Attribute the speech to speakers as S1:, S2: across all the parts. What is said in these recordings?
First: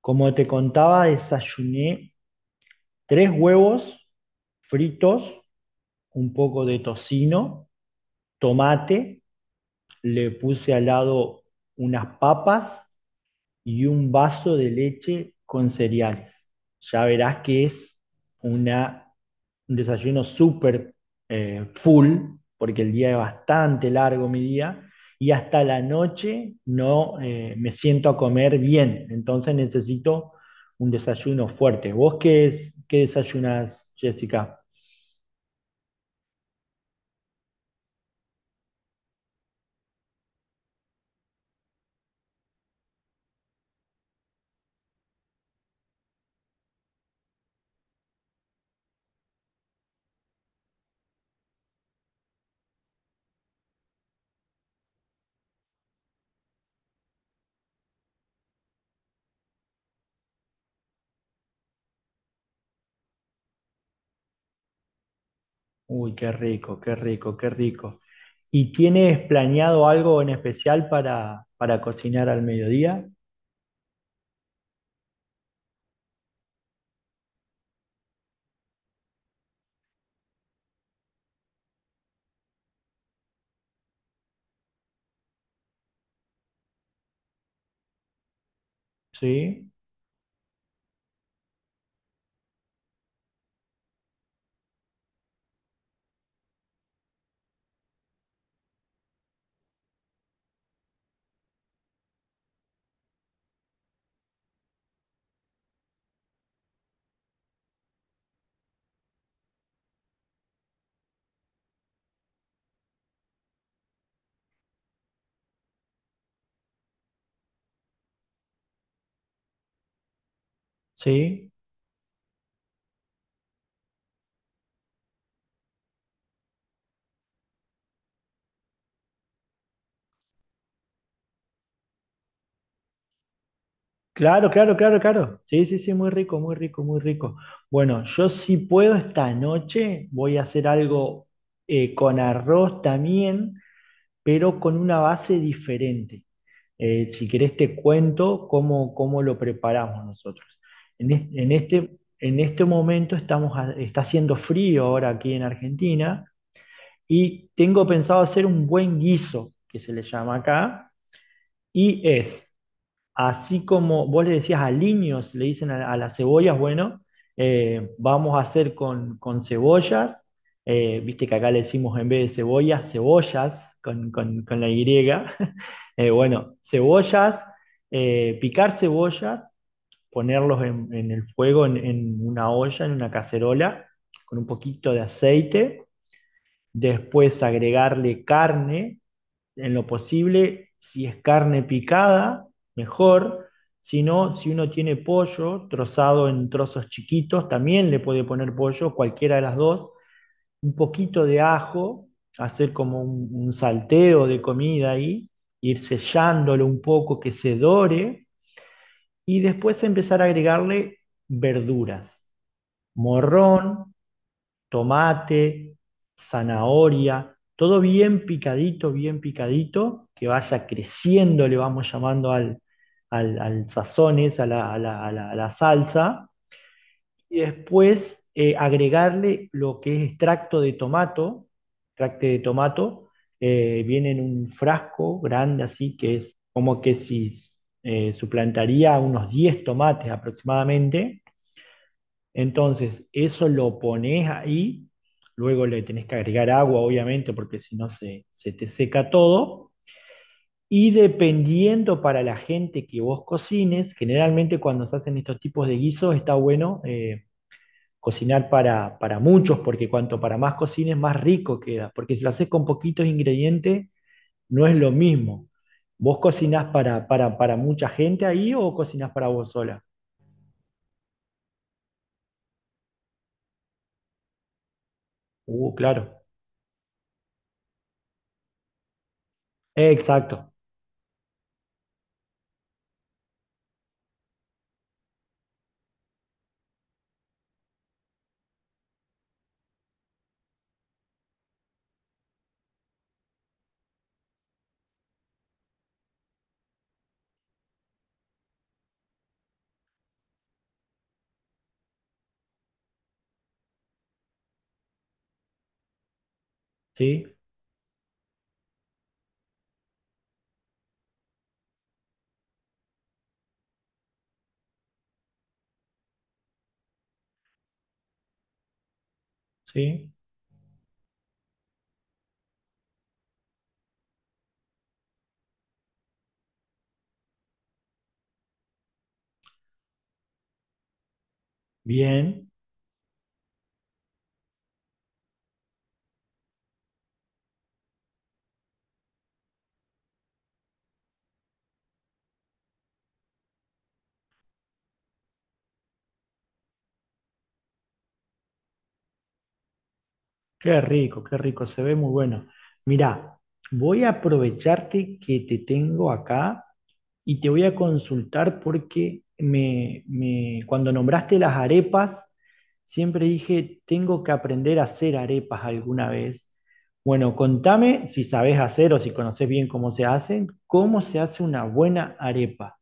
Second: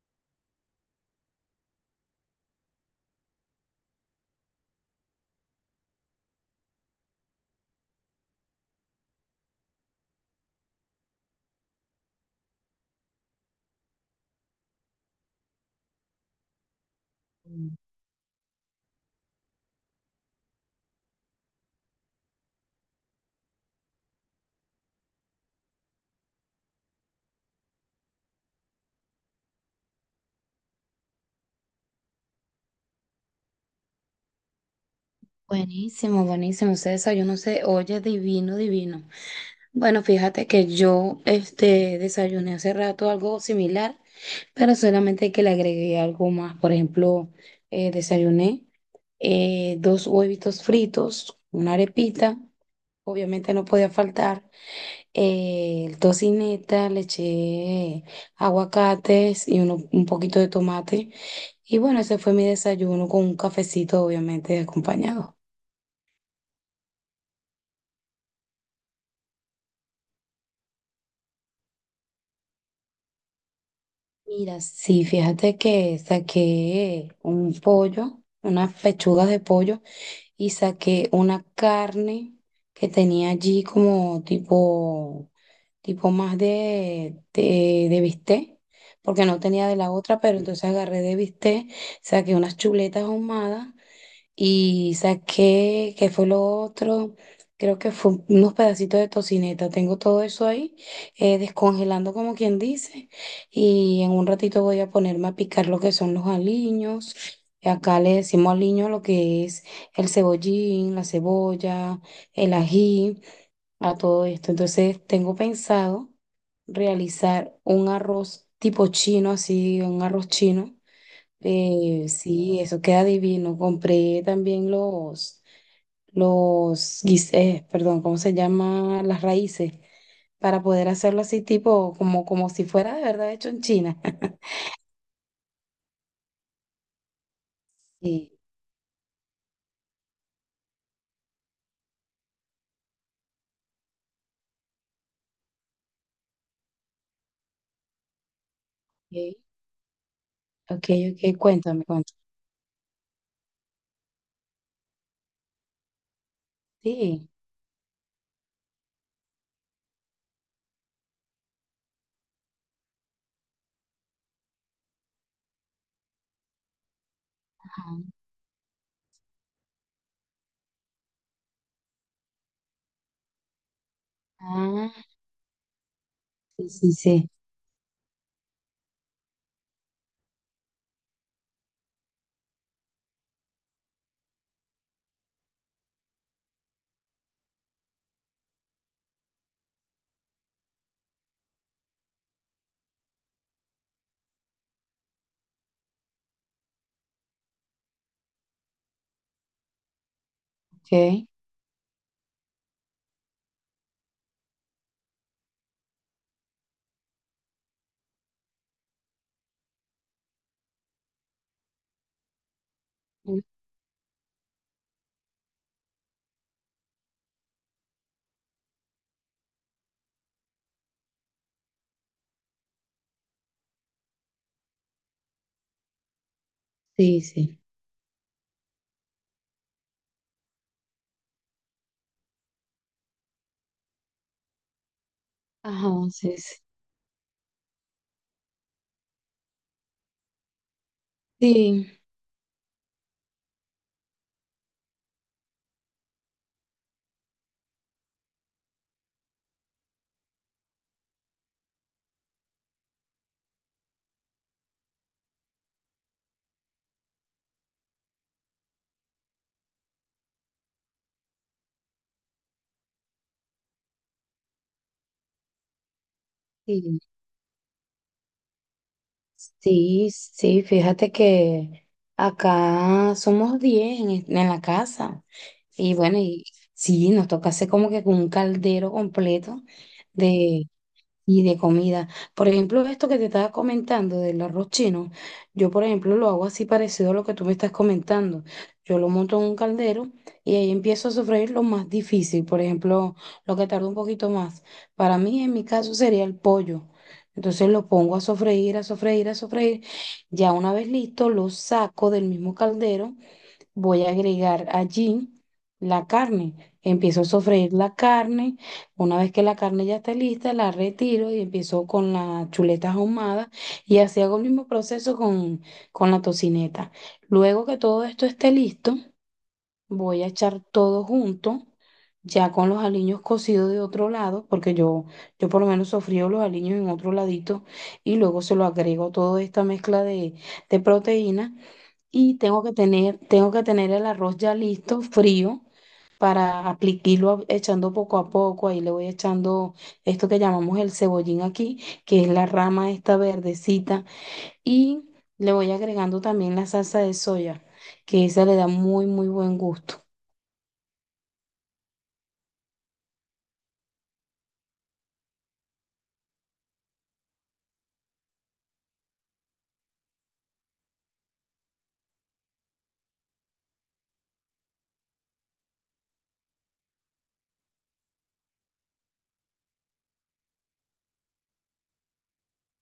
S1: Como te contaba, desayuné tres huevos fritos, un poco de tocino, tomate, le puse al lado unas papas y un vaso de leche con cereales. Ya verás que
S2: Mm.
S1: es una un desayuno súper, full, porque el día es bastante largo mi día, y hasta la noche no, me siento a comer bien, entonces necesito un desayuno fuerte. ¿Vos qué desayunas, Jessica?
S2: Buenísimo, buenísimo. Ese desayuno se oye divino, divino. Bueno, fíjate que yo desayuné hace rato algo similar, pero solamente que le agregué algo más. Por ejemplo, desayuné dos huevitos fritos, una arepita, obviamente no podía faltar, tocineta, le eché aguacates y un poquito de tomate. Y bueno, ese fue mi desayuno con un cafecito, obviamente, acompañado.
S1: Uy, qué rico, qué rico, qué rico. ¿Y tienes planeado algo en especial para cocinar al mediodía?
S2: Mira, sí, fíjate que saqué un pollo, unas pechugas de pollo y saqué una carne que tenía allí como tipo, tipo más de bistec, porque no tenía
S1: Sí,
S2: de la otra, pero entonces agarré de bistec, saqué unas chuletas ahumadas y saqué, ¿qué fue lo otro? Creo que fue unos pedacitos de tocineta. Tengo todo eso ahí, descongelando como quien dice. Y en un ratito voy a ponerme a picar lo que son los aliños. Y acá le decimos aliño a lo que es el cebollín, la cebolla, el ají, a todo esto. Entonces tengo pensado realizar un arroz tipo chino, así, un arroz chino
S1: sí.
S2: sí, eso queda divino. Compré también los, perdón, ¿cómo se llama? Las raíces, para poder hacerlo así tipo, como, como si fuera de verdad hecho en China.
S1: Claro, claro, claro, claro. Sí, sí, sí, muy rico, muy rico, muy rico. Bueno, yo
S2: Sí,
S1: si puedo esta noche voy a hacer algo, con arroz también, pero con una base diferente. Si querés te cuento cómo
S2: ok,
S1: lo preparamos nosotros.
S2: ok,
S1: En, es-
S2: ok,
S1: en
S2: cuéntame,
S1: este,
S2: cuéntame.
S1: en este momento está haciendo frío ahora aquí en Argentina,
S2: Sí,
S1: y tengo pensado hacer un buen guiso, que se le llama acá, y es. Así como vos le decías a aliños, le dicen a las cebollas. Bueno,
S2: ajá.
S1: vamos a hacer con cebollas. Viste que acá le decimos, en vez de cebollas, cebollas con, con la Y.
S2: Ah,
S1: Bueno,
S2: sí, sí, sí,
S1: cebollas. Eh, Picar cebollas, ponerlos en el fuego, en una olla, en una cacerola, con un poquito de aceite, después agregarle carne, en lo posible, si es carne picada, mejor. Si no, si uno tiene pollo trozado en trozos chiquitos, también le puede poner pollo, cualquiera de las dos. Un poquito de ajo, hacer como un salteo de comida ahí, ir sellándolo un poco que se dore, y después empezar a agregarle verduras.
S2: ok.
S1: Morrón, tomate, zanahoria, todo bien picadito, que vaya creciendo, le vamos llamando al sazón a la salsa,
S2: Sí,
S1: y
S2: sí.
S1: después agregarle lo que es extracto de tomato. extracto de tomato, viene en un frasco grande
S2: Ajá,
S1: así, que
S2: sí,
S1: es
S2: sí.
S1: como que si suplantaría unos 10 tomates aproximadamente.
S2: Sí,
S1: Entonces, eso lo pones ahí, luego le tenés que agregar agua, obviamente, porque si no se te seca todo. Y dependiendo para la gente que vos cocines, generalmente cuando se hacen estos tipos de guisos está bueno cocinar para muchos, porque cuanto para más cocines, más rico queda. Porque si lo haces con poquitos ingredientes, no es lo mismo. ¿Vos cocinás
S2: sí.
S1: para mucha gente ahí o cocinás para vos sola?
S2: Sí, sí, fíjate que acá somos 10 en, en la casa. Y bueno,
S1: Claro.
S2: y sí, nos toca hacer como que con un caldero completo
S1: Exacto.
S2: y de comida. Por ejemplo, esto que te estaba comentando del arroz chino, yo por ejemplo lo hago así parecido a lo que tú me estás comentando. Yo lo monto en un caldero y ahí empiezo a sofreír lo más difícil, por ejemplo, lo que tarda un poquito más. Para mí, en mi caso, sería el pollo. Entonces lo pongo a sofreír, a sofreír, a sofreír. Ya una vez listo, lo saco del mismo caldero, voy a agregar allí la carne. Empiezo a
S1: Sí,
S2: sofreír la carne. Una vez que la carne ya está lista, la retiro y empiezo con las chuletas ahumadas. Y así hago el mismo proceso con la tocineta. Luego que todo esto esté listo,
S1: sí.
S2: voy a echar todo junto. Ya con los aliños cocidos de otro lado, porque yo por lo menos sofrío los aliños en otro ladito y luego se lo agrego toda esta mezcla de proteína y
S1: Bien,
S2: tengo que tener el arroz ya listo, frío, para aplicarlo echando poco a poco. Ahí le voy echando esto que llamamos el cebollín aquí, que es la rama esta verdecita, y le voy agregando también la salsa de soya, que esa le da muy, muy buen gusto.
S1: qué rico, se ve muy bueno. Mirá, voy a aprovecharte que te tengo acá y te voy a consultar porque cuando nombraste las arepas, siempre dije, tengo que aprender a hacer arepas alguna vez. Bueno, contame si sabes hacer o si conoces bien cómo se hacen, cómo se hace una buena arepa.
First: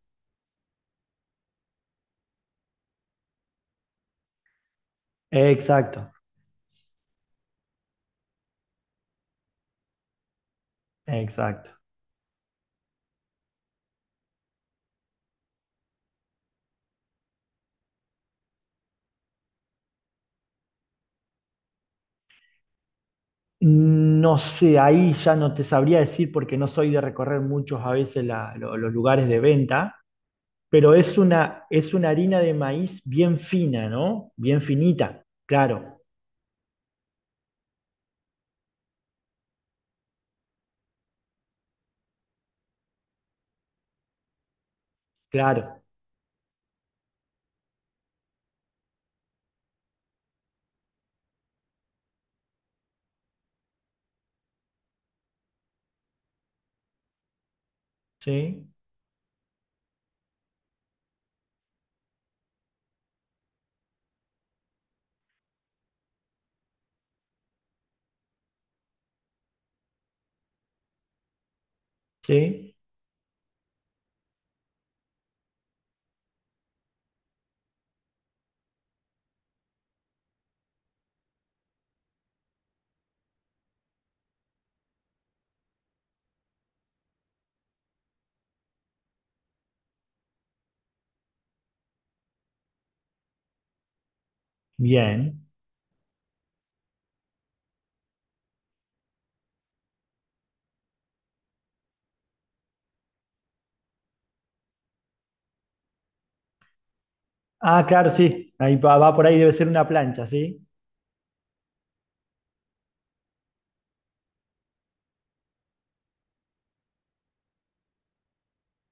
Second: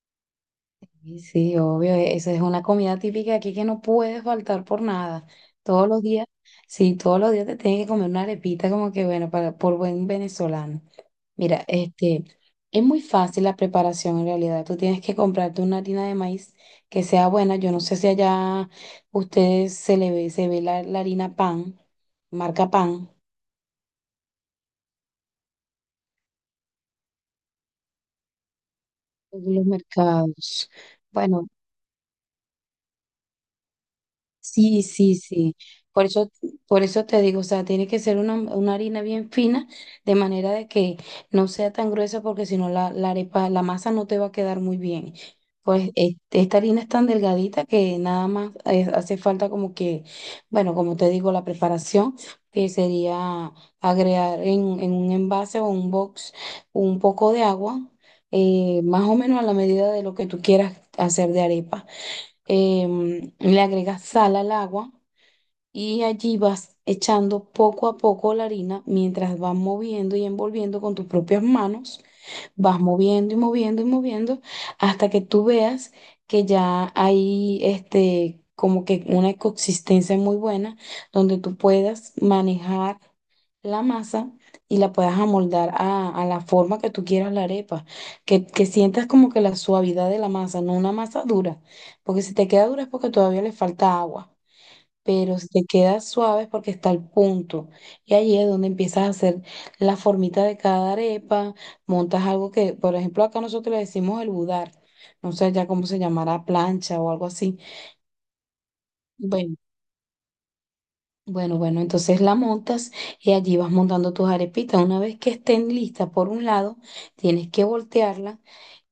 S2: Sí, sí, obvio, esa es una comida típica aquí que no puede faltar por nada. Todos los
S1: Exacto,
S2: días, sí, todos los días te tienes que comer una arepita como que, bueno, para, por buen venezolano. Mira,
S1: exacto.
S2: es muy fácil la preparación en realidad. Tú tienes que comprarte una harina de maíz que sea buena. Yo no sé si allá ustedes se ve la harina pan, marca pan,
S1: No sé, ahí ya no te sabría decir porque no soy de recorrer muchos a veces la- los lugares de
S2: en los
S1: venta,
S2: mercados.
S1: pero
S2: Bueno,
S1: es una harina de maíz bien fina, ¿no? Bien
S2: sí, sí,
S1: finita,
S2: sí.
S1: claro,
S2: Por eso, por eso te digo, o sea, tiene que ser una harina bien fina, de manera de que no sea tan gruesa, porque si no la arepa, la masa no te va a quedar muy bien.
S1: claro,
S2: Pues esta harina es tan delgadita que nada más hace falta como que, bueno, como te digo, la preparación, que sería agregar en un envase o un box un poco de agua,
S1: sí,
S2: más o menos a la medida de lo que tú quieras hacer de arepa, le agregas sal al agua y allí vas echando poco a poco la harina mientras vas moviendo y envolviendo con tus propias manos,
S1: sí,
S2: vas moviendo y moviendo y moviendo hasta que tú veas que ya hay como que una consistencia muy buena donde tú puedas manejar la masa y la puedas amoldar a la forma que tú quieras la arepa, que sientas como que la suavidad de la masa, no una masa dura, porque si te queda dura es porque todavía le falta agua, pero
S1: bien.
S2: si te queda suave es porque está al punto y ahí es donde empiezas a hacer la formita de cada arepa, montas algo que, por ejemplo, acá nosotros le decimos el budar, no sé ya cómo se llamará, plancha o algo así.
S1: Ah, claro, sí, ahí va, va por ahí, debe
S2: Bueno,
S1: ser una plancha, ¿sí?
S2: bueno, bueno, entonces la montas y allí vas montando tus arepitas. Una vez que estén listas por un lado, tienes que voltearla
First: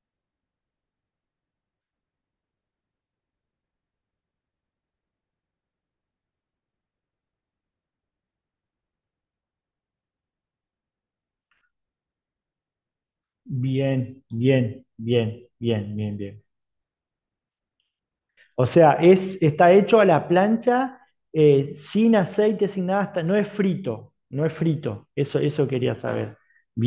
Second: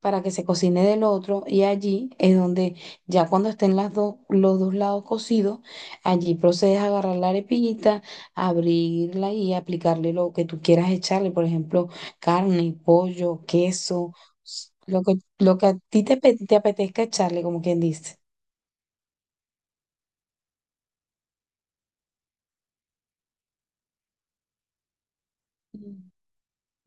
S2: para que se cocine del otro y allí es donde ya cuando estén las dos, los dos lados cocidos, allí procedes a agarrar la arepita, abrirla y aplicarle lo que tú quieras echarle, por ejemplo, carne, pollo, queso,
S1: Bien, bien, bien,
S2: lo que a
S1: bien,
S2: ti
S1: bien, bien.
S2: te apetezca echarle, como quien dice.
S1: O sea, es, está hecho a la plancha, sin aceite, sin nada, hasta- no es frito, no es frito. Eso quería saber.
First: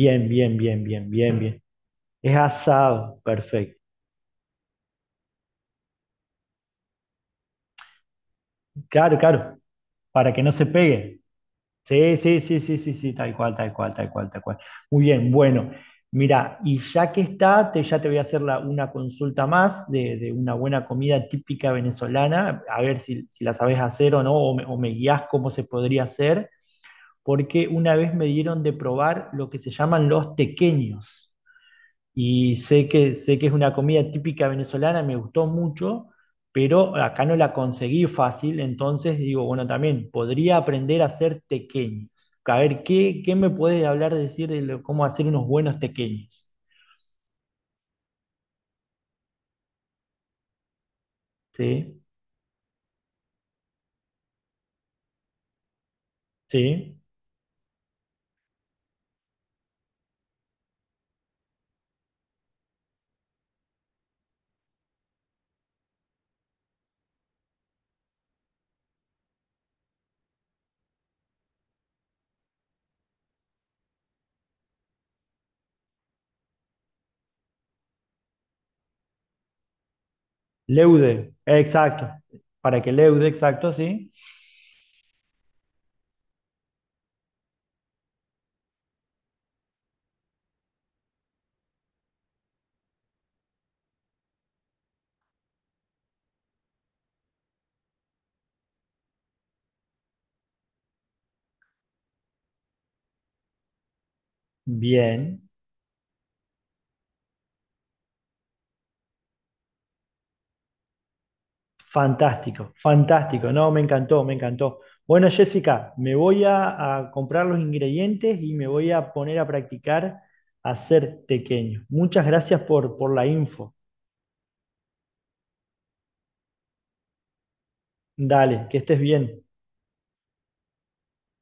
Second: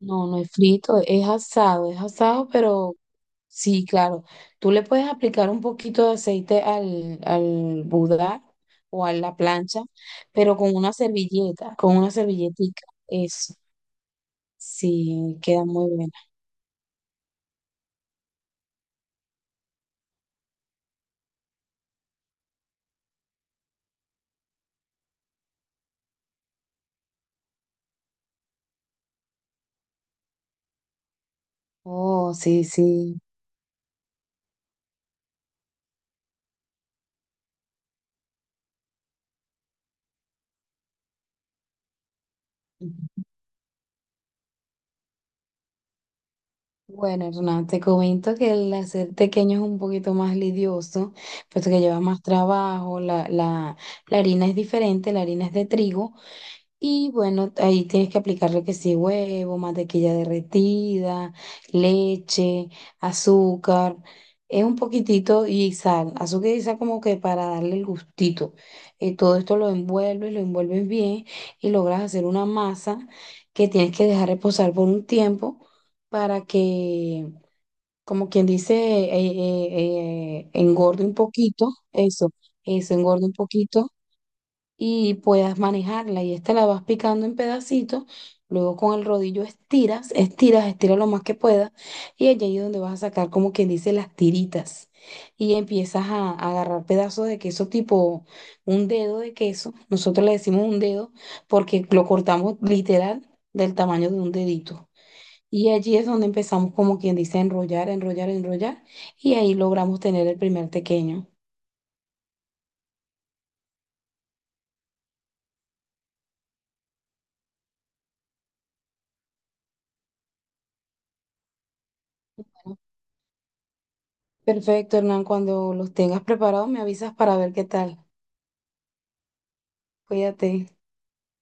S2: No, no es
S1: bien, bien,
S2: frito,
S1: bien, bien, bien.
S2: es
S1: Es
S2: asado, pero
S1: asado, perfecto.
S2: sí, claro. Tú le puedes aplicar un poquito de aceite al, al budar o a
S1: Claro,
S2: la
S1: claro,
S2: plancha,
S1: para que no
S2: pero
S1: se
S2: con una
S1: pegue.
S2: servilleta, con una
S1: Sí, sí, sí, sí,
S2: servilletica,
S1: sí, sí, tal
S2: eso.
S1: cual, tal cual, tal cual, tal cual. Muy bien,
S2: Sí, queda
S1: bueno.
S2: muy buena.
S1: Mira, y ya que está, te, ya te voy a hacer la- una consulta más de una buena comida típica venezolana, a ver si, si la sabes hacer o no, o me guías cómo se podría hacer, porque una vez me dieron de probar lo que se llaman los tequeños.
S2: Oh,
S1: Y
S2: sí,
S1: sé que,
S2: sí.
S1: sé que es una comida típica venezolana, me gustó mucho, pero acá no la conseguí fácil, entonces digo, bueno, también podría aprender a hacer tequeños. A ver, ¿qué me puedes hablar, decir de lo- cómo hacer unos buenos tequeños.
S2: Bueno, Hernán, te comento que el hacer tequeño es un poquito más lidioso, puesto que lleva
S1: Sí,
S2: más trabajo, la harina es diferente, la harina es de trigo.
S1: sí.
S2: Y bueno, ahí tienes que aplicarle que sí, huevo, mantequilla derretida, leche, azúcar, es un poquitito y sal, azúcar y sal como que para darle el gustito. Todo esto lo envuelves bien y logras hacer una masa que tienes que dejar reposar por un tiempo para que, como quien dice, engorde un
S1: Leude,
S2: poquito,
S1: exacto.
S2: eso,
S1: Para que
S2: eso engorde
S1: leude,
S2: un
S1: exacto,
S2: poquito
S1: sí.
S2: y puedas manejarla. Y esta la vas picando en pedacitos, luego con el rodillo estiras, estiras, estiras lo más que puedas, y allá es donde vas a sacar como quien dice las tiritas. Y empiezas a agarrar pedazos de queso tipo un dedo de queso. Nosotros le decimos un dedo porque lo cortamos literal del tamaño de un dedito.
S1: Bien.
S2: Y allí es donde empezamos como quien dice a enrollar, enrollar, enrollar, y ahí logramos tener el primer tequeño.
S1: Fantástico, fantástico. No, me encantó, me encantó. Bueno, Jessica, me voy a comprar los ingredientes y me voy a poner a practicar a hacer tequeño. Muchas gracias por la info.
S2: Perfecto, Hernán. Cuando los tengas preparados, me avisas para ver qué tal.
S1: Dale, que estés bien.
S2: Cuídate.